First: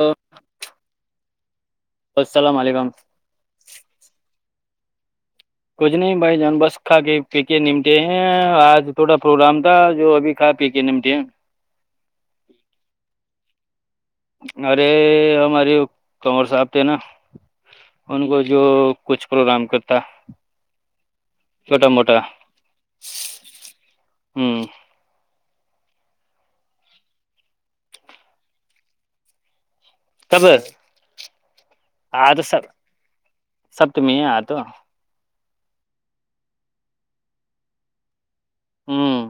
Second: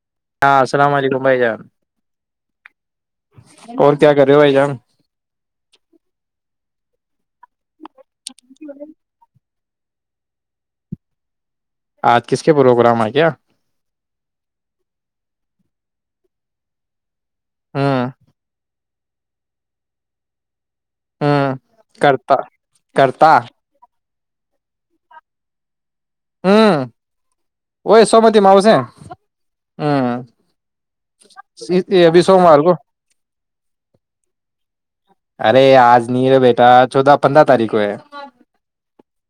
ہاں [unintelligible] ہاں السلام علیکم بھائی جان السلام علیکم اور کیا کرے وائی جان [unintelligible] کچھ نہیں بھائی جان بس کھ کے پی کے ن کہ ہیں آج تھوڑا پروگرام جو ابھی کھ پی کے نمٹ آج کس کے پروگرام ہیں کیا ارے ہماری کمر صاحب تھے نا ہوں ان کو جو کچھ پروگرام کرتا ہوں چھوٹا موٹا کرتا کرتا ہوں ہوں وہئی سومتی م ہوس کب ابھی آ تو سوموار سب کو سبت میں ہے آ تو [unintelligible] ارے آج نہیں رہے بیٹا چودہ پندرہ تاریخ کو ہے ہوں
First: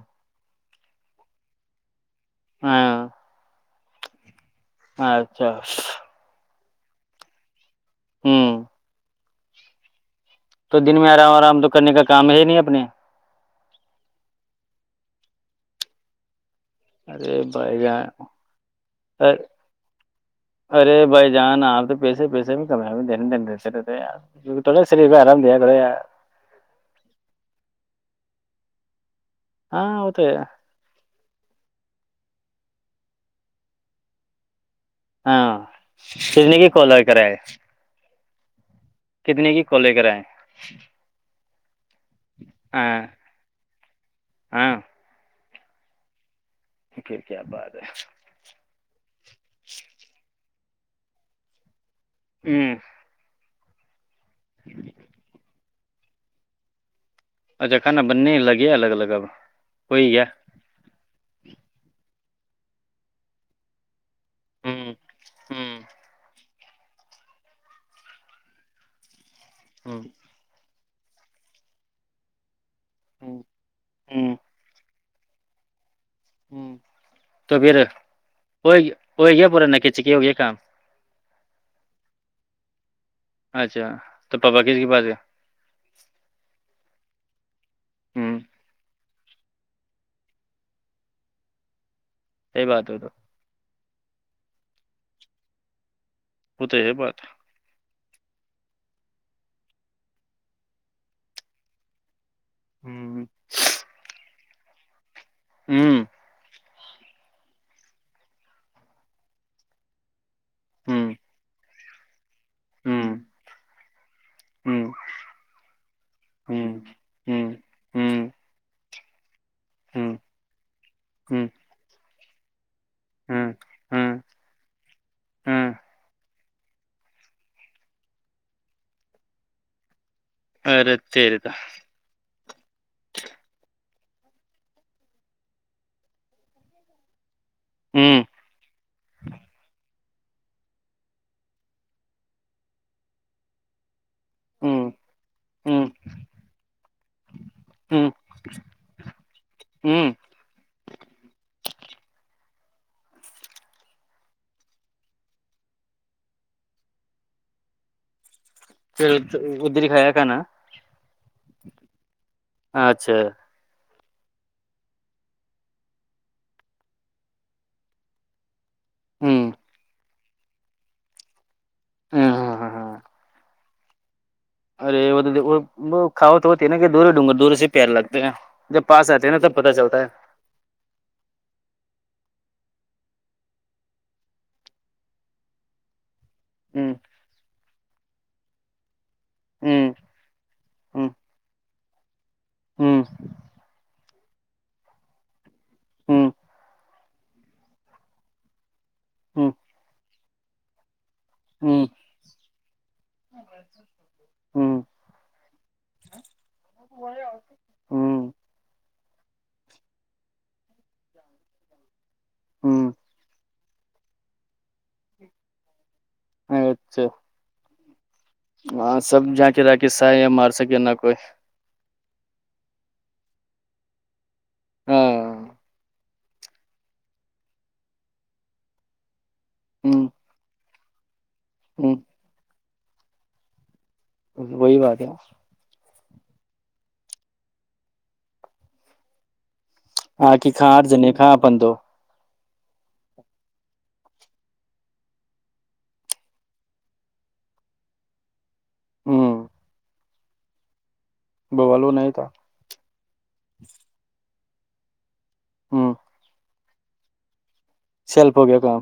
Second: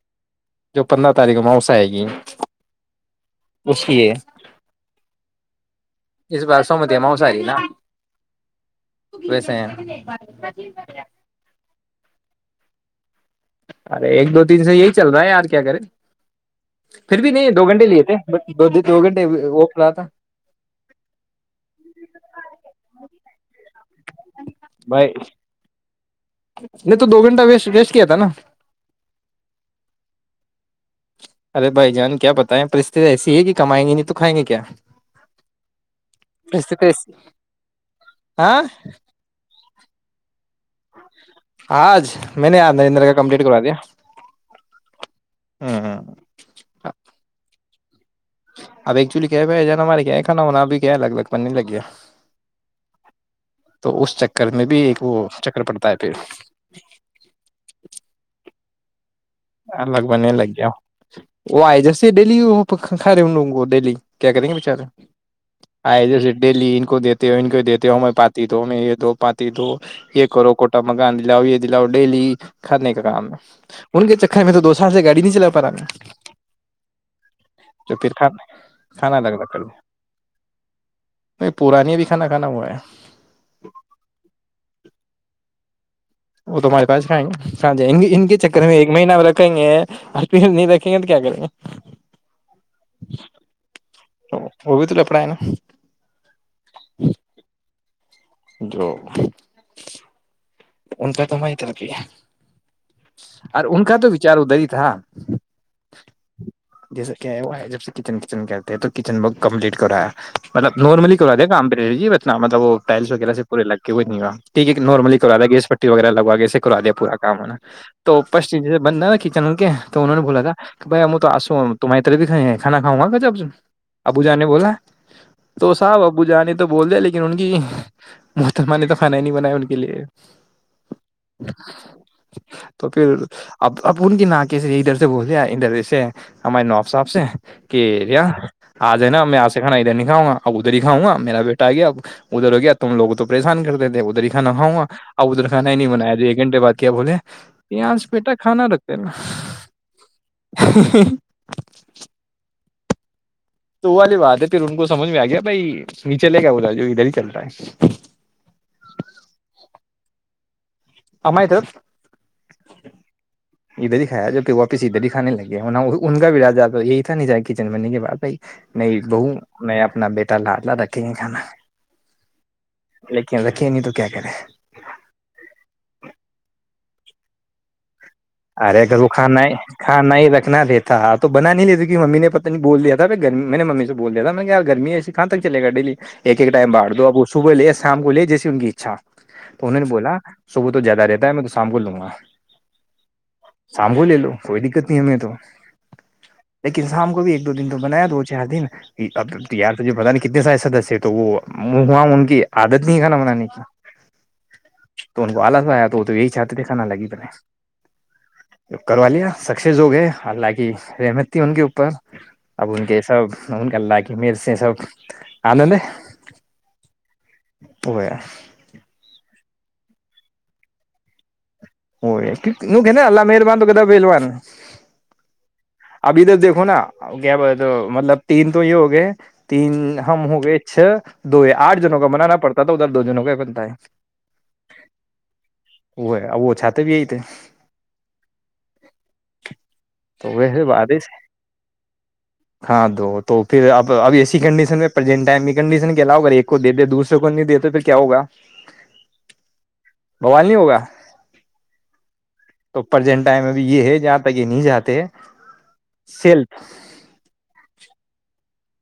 جو پندرہ تاریخ موسا آئے گی ہاں اس لیے [unintelligible] اچھا سوومتی مسہاری نا ہوں ویسے ہیں تو دن میں آرام آرام تو کرنے کا کام ہے نہیں اب اپنے [unintelligible] ارے ایک دو تین سے یہی چل رہا ہے یار کیا کرے پھر بھی ارے نہیں دو بھائی گھنٹے لیے تھے جان بٹ دو دو گھنٹے ارے وہ رہا تھا ارے بھائی جان آپ تو پیسے پیسے بھی کم دنے دنے دیتے رہتے بھائی سریہ آرام د کرڑ نہیں تو دو گھنٹہ ویس ویسٹ کیا تھا نا ہاں ہوتے [unintelligible] ارے بھائی جان کیا بتائیں پرست ایسی ہے کہ کمائیں گی نہیں تو کھائیں گے کیا ہاں پھرنے کی کولو کر رہ ہے آ [unintelligible] کتنے کی ک لے کریں آج میں نے یاار ہاں نریندر کا کمپلیٹ کرا دیا ہاں [unintelligible] ہاں ہ [unintelligible] پھر کیا بات ہے اب ایکچولی [unintelligible] ایک ج ہمار [unintelligible] کانا ہونا بھی کیا ہے الگ الگ بننے لگ گیا [unintelligible] ہوں تو اس چکر [unintelligible] گھر میں بھی ایک وہ چکر پ [unintelligible] ت پ [unintelligible] ا جا کانا بننے لگ [unintelligible] یہ الگ الگ آب [unintelligible] ہ لگ کوئی بن گیا نہیں لگ گیاؤ وہ آئے جیسے ڈیلی وہ کھ رہے ان لوگوں کو ڈیلی کیا کریں گے بچارے ہوں ہوں آئے [unintelligible] ڈیلی ان کو دیتے ہو ان کو دیتے ہو میں پاتی تو یہ دو پاتی [unintelligible] دو ہوں یہ کرو ک [unintelligible] مہاتما گاند لاو یہےی لاؤ ڈیلی [unintelligible] کرنے کا کام ہے ان کے [unintelligible] تو دوسر سے گاڑی نہیں چلا پا رہا میں [unintelligible] ہ تو پھر کھانا وہ الگ الگ گیا کر پورا نکچک ہو گیا کام دیں پورانی ابھی کھانا کھانا ہوا ہے اچھا تو پاپا کس کی باس ہے [unintelligible] وہ تمہارےاسھائاں ج ان کے ہوں چکر میں ایک مہینہ میں رکھیں گے نہیں رکھیں گے تو کیا کریں گے سی بات ہو تو [unintelligible] وہ بھی تو لپڑ ہے ن [unintelligible] وہ تو ہے بات [unintelligible] جو [unintelligible] ان کا تو ماہت ہے کہ ہوں اور ان کا تو وچار ادھر ہی [unintelligible] اچ ہاں [unintelligible] ہوں [unintelligible] جیسا کیا ہے ہے جب سےچن کچن کہتے ہیں تو کچن ک کمپلیٹ کروایا مطلب ہوں نارملی کرا دیام [unintelligible] ن مطلب وہ ائلس ہوں وغیرہ سے پورے لگے [unintelligible] ہٹیک ہوں ہوں نارملی [unintelligible] ا گیس پٹی وغیرہ لگوا کے اسے ہوں کرا دیا پورا کام ہوں ہونا تو پ ہوں سے [unintelligible] بننا [unintelligible] ل کے تو انہوں نے بولا تھا کہ بھائی تو آسو تمہاری طرف بھی کانا کھاؤں گا ہوں ہوں ابو جا نے بولا تو ہوں صاحبب [unintelligible] ب جانے تو بول دیا لیکن ان کی محتمہ نے تو فن ہی نہیں بنا ان کے لیے ارے تیرے تو تو پھر اب اب ان کی ن کیس ادھر سے بولےیا ادھر سے ہماریے ناب صاحب سے کہ ہوں ریا آ جائے نا ہم میں آسے کانا ا د نہیں کھاؤ گ ادھر ہی کاؤ گا میرا بیٹا آ گیا ادھر ہو گیا تم لوگ تو پریشان کرتے تھے ادھر ہی کھانا ہوں کاؤںا ابدر خانا ہی ہوں نہیں بنایا تو ایک گھنٹے بعد کیا بولے یہ آج ہوں بیٹا کھانا رکھتے نا ہوں تو والی بات ہے پھر ان کو سمجھ میں آ گیا بھائی نیچے لے گ بولا جو ادھر ہی چل رہا ہے پھر ادھر ہی کھایا کانا ہمیت اچھا ادھر ہی کایا جو کہ واپس ادھر ہی کھانے لگے ان کا بھی را تو یہی تھا نہیں ج کچن بنینے کے باتھائی نہیں ب ہوں میں اپنا بیٹا اللہ رکھے گ کھانا ہاں ہاں ہاں ہاں ل رکھے نہیں تو کیا کرے ارے ب کاؤا تو ہوتی ہے نا کہ دوری ڈر دورے سے پیار لگتا ارے ا گھر وہ کھانا کھانا ہی رکھنا دیتا تو بنا نہیں لیتی کہ ممی نے پت نہیں بول د تھا ا گرمی میں نے ممی سے بول دیا تھا میں نے ی گرمی ایسی کہاں تک چل گا ڈیلی ایک ایک ٹائم ہوں بٹ دو اب صبح لے شام کو لے جیسے ان کی اچھا تو انہوں نے ہوں بولا صبح تو زیادہ ہوں رہتا ہے میں سانبولوں میںا ہوں شام کو لے لو کوئی دقت نہیں ہمیں تو ہوں لیکن شام کو بھی ایک دو دن تو بنایا دو چار دن اب ہوں یار تجھے بت نہیں کتنے سارے سدسیہ تو وہ ہوں ماں ان کی عادت کھانا بنانے کی ہوں تو ان کو آلس ہو آیا تو وہ تو یہی چاہتے تھے کھانا لگی بنے ہوں کروا لیا سکسیز ہو گئے حلہک رحمت تھی ان کے اوپر اب ان ہوں کے سب مون اللہ کہ میر سے سب آنند ہے اچھا وہ ہے ہاں سب جا کے ر قصہ یا مار سکے نہ کوئی ہو کہ ن اللہ مہربان تو کیا بیلوان ہاں ابھی تو دیکھو نا کیا بولے تو مطلب تین تو یہ ہو گئے تین ہوں ہم ہو گئے چھ دو یہ آٹھ ہوں جنوں کا منانا پڑتا تھا ادھر دو جنوں کا بنتا ہے وہی بات ہے وہ ہے وہ چاہتے بھی یہی تھے تو ہاں کہ ویسے کاں آٹ بات ہے جنے کا اپن دو ہاں دو تو پھر اب اب ایسی کنڈیشن میںینٹ ٹائم کی کنڈیشن کے علاؤ اگر ایک کو دتے دوسرے کو نہیں دیتے تو کیا ہوگا ہاں بوال نہیں ہوگا نہیں تھا تو پرجینٹائم ا بھی یہ ہے جہاں تک یہ نہیں جاتے سیل [inaudible] سلپ ہو گیا کام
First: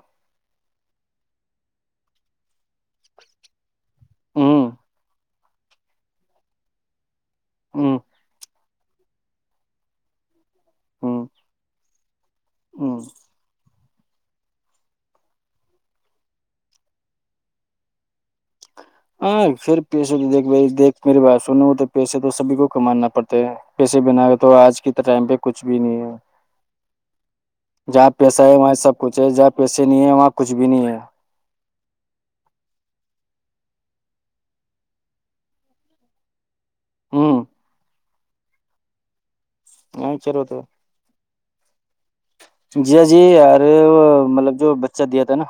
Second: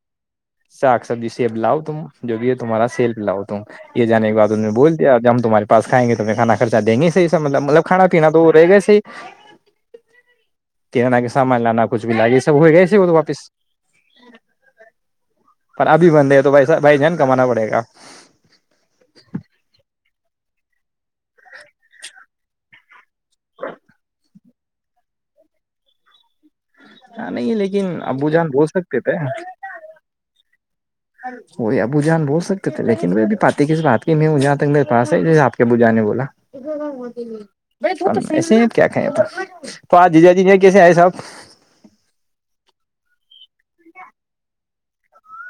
ساک سبزی سیب لاؤ تم جو بھی ہے تمہارا سیلف لاؤ ٹیم یہ جانے کے بعد ہوں انھوں بلدیہ اگر ہم تمہارے پس کھینچ توفیر کھانا خرچا دینگے سیف مطلب مطلب ہوں کھانا پینا تو رہےگا ہوں کہنا کے سامان لانا کچھ بھی ہوں لاک [inaudible] [inaudible] پر ابھی بندے ہیں تو بھائی بھائی جان کمانا پڑے گا ہاں پھر پیش یکھ بھائی دیکھ میے بات سنے تو پیسے تو سبھی کو کمانا پڑتے ہے پیسے بنا کے تو آج کے ٹائم پی کچھ بھی نہیں ہے نہیں لیکن جہاں ابو پیسہ جان ہے بول وہاں سب سکتے تھے کچھ ہے جہاں پیسے نہیں ہے وہاں کچھ بھی نہیں ہے وہی ابو جان بول سکتے تھے لیکن وہ پاتی کس بات کی میں ہ جہاں تک میری پاس ہے جسے آپ کے ابو جان نے بولا ہوں [unintelligible] اور ویسے کیا کھایا تھا پا ہاں جی چل جاجی ہوتا یہ کیسے آئے سب ہے جی جی یار مطلب جو بچہ دیا تھا نا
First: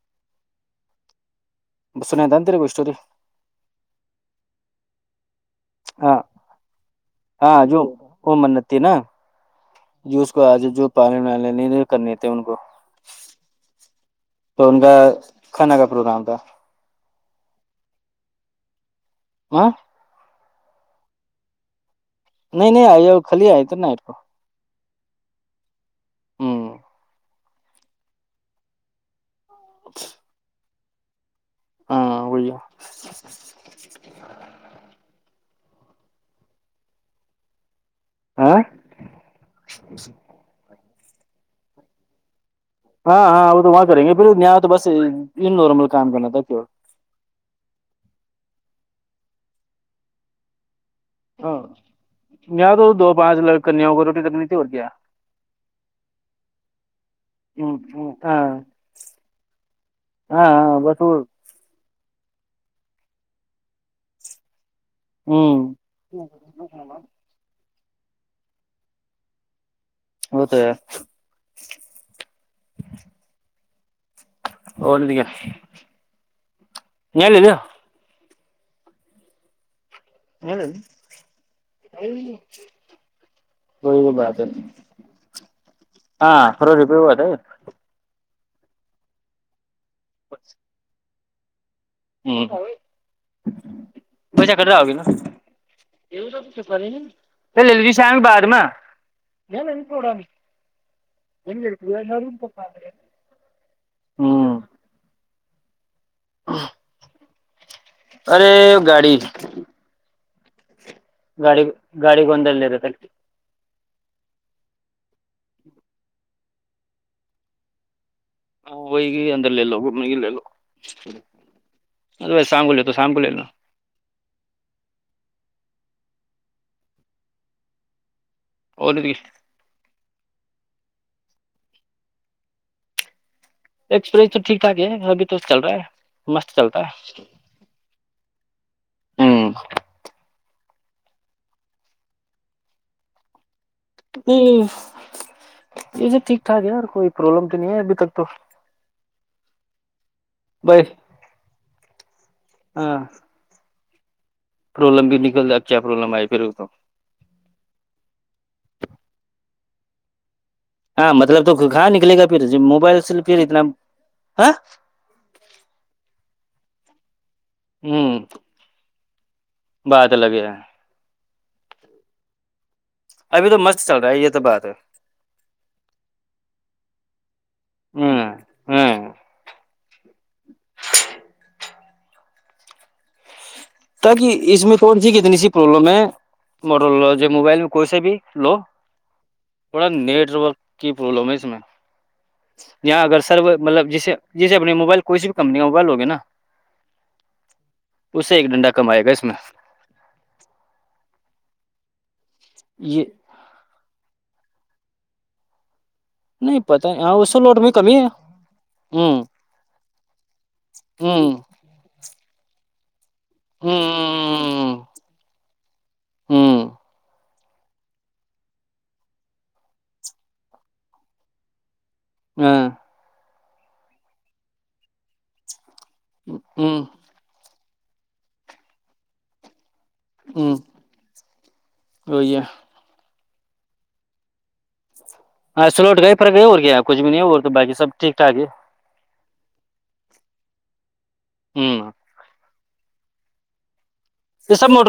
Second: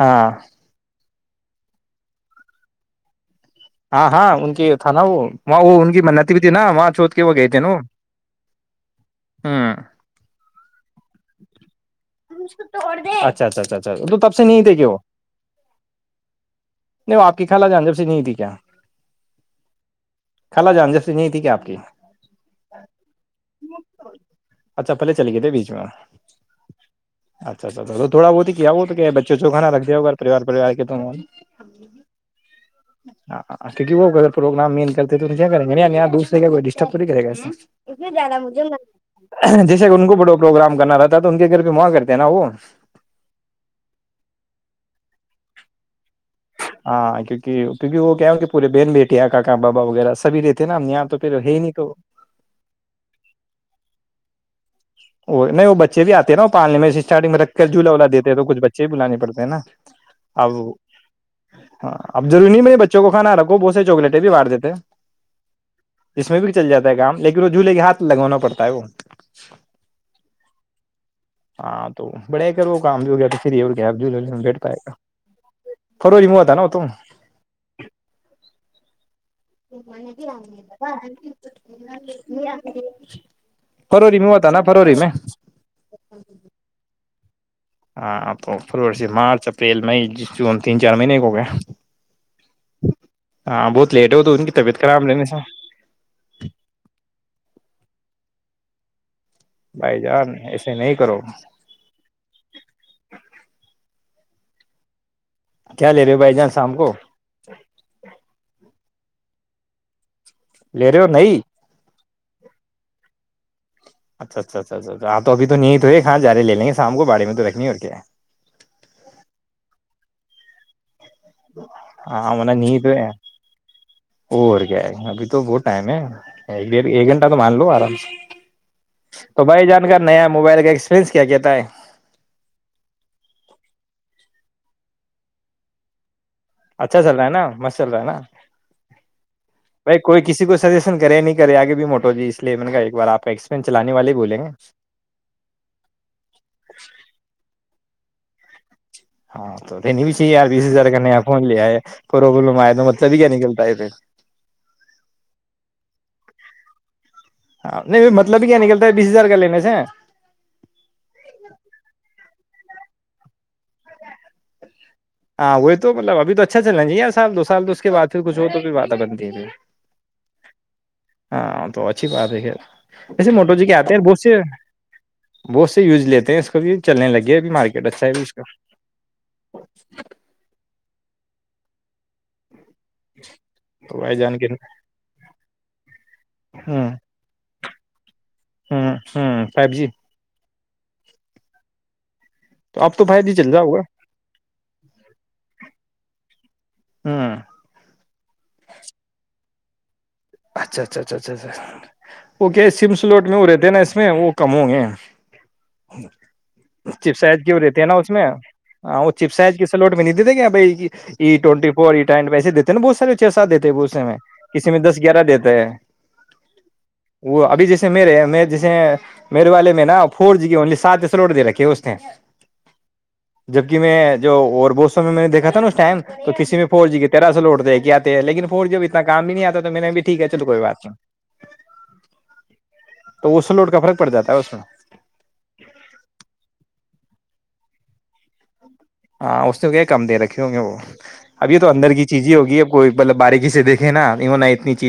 ہاں بس سنا د تیر کو اسٹوری ہاں ہاں ان کی تھا نا وہ وہاں وہ ان کی ہاں منتی بھی تھی نا وہاں چھوت کے وہ گئے تھے ہاں نا جو وہ منت تھی نا ہوں جو اس کو آج جو پالے وے نہیں کرنی ت ان کو اچھا اچھا اچھا اچھا تو تب سے تو نہیں تھے ان کہ کا وہ کھانا کا پروگرام تھا نہیں آپ کی خال جان جب سے نہیں تھی کیا ہ خلا جاں جیسی نہیں تھی کیا آپ کی نہیں نہیں آئی کال آئی ت نائٹ کو اچھا پہلے چلے گئے تھے بیچ میں ہم اچھا اچھا تو تھوا بہت ہی کیا وہ تو کیا ہے [unintelligible] تو ہاں وہی ہاں کیکہ وہ اگر پروگرام مین کرتے تو کر گاں دورر گیا ڈسٹر تو کرے گ اتنے زیادہ ہاں مجھے م جیسے کہ ان کو بڑ پروگرام کرنا رہتا تو ان کے گھر بی ماں کرتے ہیں نا وہ ہاں ہاں وہ تو وہاں کریں گے پھر یہاں تو بس ملک ہاں کیونکہ کیونکہ وہ کیا کہ پورے بہن بیٹے یا کاا بابا وغیرہ سبھی رہتے ہیں ن ہم یہاں تو پھر ہے ہاں ہی نہیں تو یہاں تو دو پانچ لڑک کنیاوں کو روٹی کرنی تھی اور کیا وہ نہیں وہ بچے بھی آتے ہیں نا پالنے میں اسٹارٹنگ میں رکھ کر جولا وولا دیتے ہیں تو ہاں کچھ بچے بھی بلے پڑتے ہیں نا ہاں اب ہاں بس وہ ہاں ابضروری نہیں بچوں کو کھانا رکھو بہت سے چوکلیٹیں بھی بٹ دیتے اس میں بھی چل جاتا ہے ہ کام لیکن وہ جھولے کے ہاتھ لگوانا پڑتا ہے وہ وہ تو ہے ہاں تو بڑے کر وہ کام بھی ہو گیا تو فری اور کیا عبدلہ بیٹ پائے گا اور کیا، خرو ج متا نا تو یہ لے لیا کوئی فروری میں بات ہے ہوتا نا فروری میں ہاں تھوڑا روپئے ہوا تھا اں فری سے مارچ فیل میں تین چار مہینے کو ہو ہ ہاں بہت لیٹ ہو تو وہ ان چ کی کرر طبیعت آگی ن خراب لینے سے پ لے لجے شام بعد میں ن انین بھائی کوڈاانی جان ایسے نہیں کرو ن گ روم پکے ہوں کیا لے رہے ہو بھائی جان شام کو ارے گاڑی لے رہے ہو نہیں گاڑ گاڑ گوندلر اچھا اچھا اچھا اچھاچا توبھی تو نہیں تو یہاں جارے لے ل گے شام کو باڑی میں تو رکھنی ہے اور کیا ہاں وہئی گ اندر لے لو گھوم گ لے لو ہاں م نے شام نی کو لے تو ہے شام کو لے لو اور کیا ابھی تو ب ٹائم ہے ایک گھنٹہ تو من لو آرام سے اور تو بھائی جانکاری نیا موبائل کا ایکسپیرئنس کیا کہتا ہے ایکسپیرنس تو ٹھیک ٹھاک ہے ابھی تو چل رہا ہے مست چلتا اچھا چل رہا ہے نا مست چل رہا ہے نا ہے بھائی کوئی کسی کو [unintelligible] سیشن کرے نہیں کرے آگے بھی موٹو جی اس لیے میں نے کہ ایکار آپ ایکس [unintelligible] ا یہ جو ٹھیک ٹھاک ہےار کوئی پرابلم تو نہیں ہے [unintelligible] تو [unintelligible] ہاں تو [unintelligible] ار بیس بائی ہزار کا نیا فون لیا ہے پروابلم آیا تو ہاں مطلب ہی کیا نکلتا ہے پھر [unintelligible] پرابلم بھی نکل دیا اب کیا پرابلم آئی پھر تو ہاں نہیں مطلب بھی کیا نکلتا ہے بیس ہزار کا لینے سے [unintelligible] ہاں مطلب تو کہاں نکلے گا پھر موبائل سے پھر اتنا ہاں [unintelligible] ہاں وہ توطلبھی تو اچھا چلیں گی سال دو سال تو اس کےعد ہوں پھر کھ ہو توھر وعدہ بند [unintelligible] جے [unintelligible] بات الگے ہے [unintelligible] ہاں تو اچھی بات ہے خ ایسے ابھی موٹو تو جی کے مست آتے چل ہیں رہا بہت ہے یہ سے تو بات ہے بہت سے یوز لیتے ہیں اس کو بھی چلنے لگے [unintelligible] یہ بھی مارکیٹ اچھا ہے بھی ہ اس کا ہ [unintelligible] [inaudible] ج [inaudible] تاکہ اس میں فون سی کتنی سی پرلم ہے [unintelligible] ہوں موڈل ج موبائل کو سے بھی [unintelligible] ہلو ہوں ہوں فائیو جی تھوڑا نیٹورک [unintelligible] کی پرابلم ہے اس میں [unintelligible] تو اب تو اگر فائیو جی سرو چل رہا ہوگا مطلب جسے جسے اپنے موبائل کوسی بھی کمپنی کا موبائل ہوگے نا ہوں اسے ایک ڈنڈا کمائے گا اس میں [unintelligible] اچھا اچھا اچھا اچھا اچھا اوکے یہ سمسلوٹ میں ہو رہے تھ نا [unintelligible] میں وہ کموں گے نہیں پتا [unintelligible] ہاں چپ اس سائز کی لوٹ وہ میں دیتے ہے کمی نا اس میں ہاں وہ ہوں چپ سائز کی سلوٹ میں نہیں دیتے کیا ب ہوں ای ٹوینٹی فور ینٹ پیے دیتے ن بہت سار [unintelligible] سات دیتے ب اسے میں کسی ہوں میں دس [unintelligible] گرہ دیتے ہے ہوں وہ ابھی جیسے میرے جیسے میرے والے میں نا فور جی کی اونلی سات ایس روڈ دے رکھے اس ہیں ہاں جبک میں جو اور بو س میں نے دیکھا تھا نا ٹم تو کسی میں ہوں فور جی کی تیرہ سے لوٹ دے گا کیاتے لنور جب اتنا کام نہیں آتا تو تو میں نے بھی ٹھیک ہے چلو ہوں کوئی بات نہیں وہی ہے تو اس سے لوڈ کا فرق پڑ جاتا ہے اس میں ہاں سلوٹ گئے پرھر گئے اور کیایا کچھ بھی نہیں اور بقی سب ٹھیک ٹاک ہی ہاں اس نے کیا کم دے رکھے ہوں گے وہ ابھی تو ہوں اندر کی چیزیں ہی ہوگی ا کوئی مطلب باری کسسی د یہ سب موٹ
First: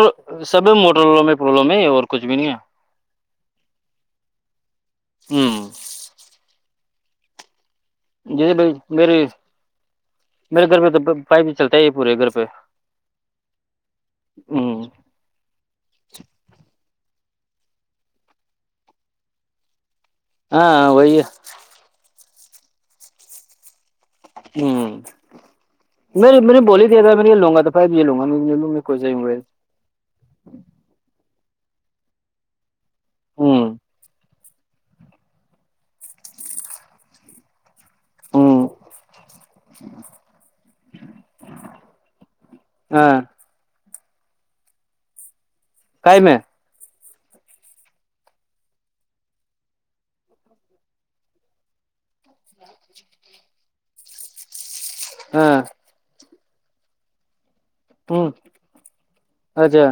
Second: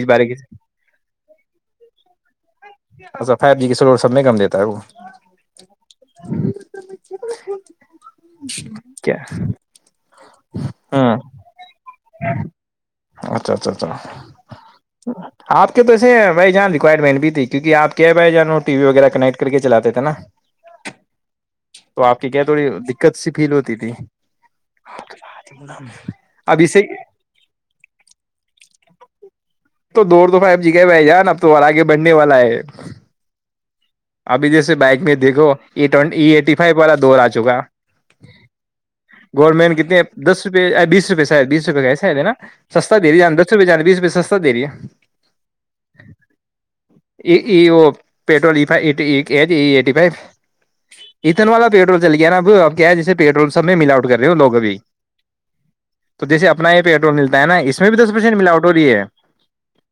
سب موٹر والوں میں پرلم ہے اور کچھ بھی نہیں ہے اچھا فائیو جی کے سلور سب نہیں کم دیتا ہے وہ [inaudible] ہے ہوں جیسے بھائی کیا میرے میرے گھر ہ پہ تو پائپ بھی چلتا ہے یہ پورے گھر پہ اچھا اچھا اچھا ہوں آپ کے تو ایسے ہیں بھائی جان لیج رکورمن بھی تھی کیونکہ آپ کیاب آئے جانو ٹی وی وغیرہ کنیکٹ کر کے چلاتے نا ہاں وہئی تو آپ کیا تھوڑی دقت سی فیل ہوتی تھی ہ میں میں نے اب اسے بولی تھی ا میں یہ لوں گا توائی یہ لوں گا ل میں کوئی جے تو دور تو فب جی کے بہ جان تو آگے بڑھنے والا ہے ہوں ابھی جیسے بائک میں دیکھو ایٹ ای ایٹی فو والا دور آ چکا ہوں گورمٹ کتنے دس روپ بیس روپئے ساید بیس روپئے گئے ساید ہےا سستا دے دی ہاں جان دس روپئے جان بیس روپے سستا د رہی ہے کائی میں وہ پیٹرول ای فو اتن والا پیٹرول چل گیا نا اب اب کیا ہے جسے پیٹرول سب میں مل آؤٹ کر رہے ہووگ ابھی ہاں تو جیس اپنا یہ پیٹرول ملتا ہے نا اس بھی دس ہوں پرسینٹ ملاوٹ ہو رہی ہے اچھا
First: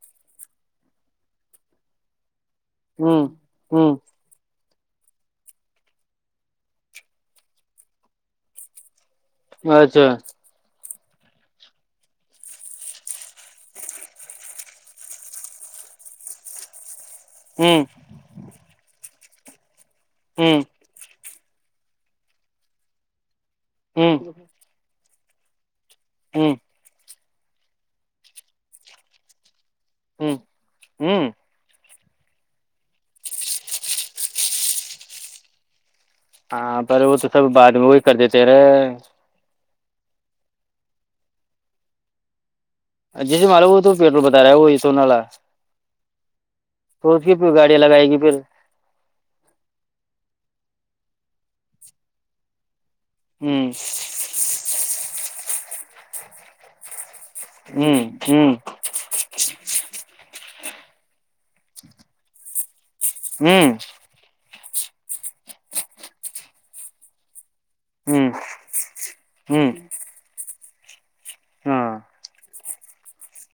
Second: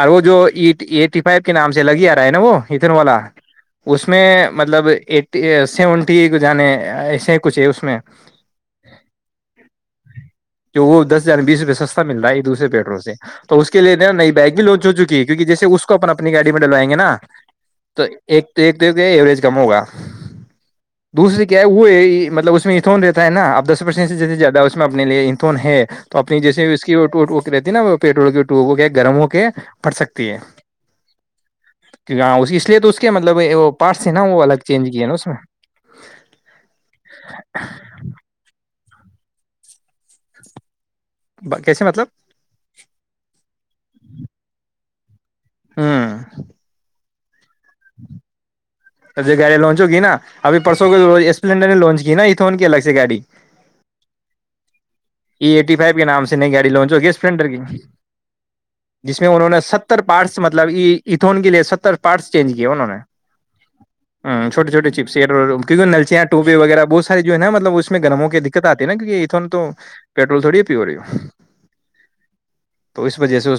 اور وہ جو ای ایٹی فائیو کے نام سے لگ ہی آ رہا ہے نا وہ والا ہوں ہوں اس میں مطلب ایٹی سیونٹی کو جانے ایسے کچھ ہے اس میں اچھا جو وہ دس ار بیس روپئے سستا م رہا ہے دوسرے پیٹرو سے تو اس کے لیے نا نئی بیگ بھی لانچ ہو چکی ہے کیونک جیسے اس کو اپنی گاڑی میں ڈلوائ گے نا ہوں تو ایک ایک یہ ایوریج کم ہوگا ہوں دوسریے کیا ہے وہ مطلب اس میں اتون رہتا ہے نا اب دس پرسنٹ ہوں سے زیادہ اس میں نے لیے انتون ہے تو اپنی ہوں جیسے اس کی رہتی ہے نا وہ پیٹرول کے ٹو ہو کے گرم ہو کے پڑھ سکتی ہوں ہے ہوں کہ گاؤ اس لیے تو اس کے مطلب وہ پارٹس ہیں نا وہ الگ چینج کیاے نا اس میں ہاں پر وہ تو سب بعد میں وہی کر دیتے رہے کیسے مطلب سناالا ہاں تو اس کی پھر گاڑیاں لگائے گی پھر اب ج گاڑ لانچ ہوگی نا اب پرسوں کو اسپلینڈر نے لانچ کی نا اتون کے الگ سے گاڑی ہوں ای ایٹی فائیو کے نام سے نہیں گاڑی لانچو گی فلینڈر کی ہوں جس میں انہوں نے ستر پارٹس مطلب یہ اتھون کے لیے ستر پارٹس چینج کیاے انہوں نے ہوں چھوے چھوے چپس کیکہ نلیاں وپے وغیرہ بہت ساری جو ہےا مطلب اس میں گرموں ہوں کی دقت آتی ہے نا کیکہ ات تو ہوں پیٹرول تھوڑی پی ہو رہی ہو ہاں تو اس وجہ سے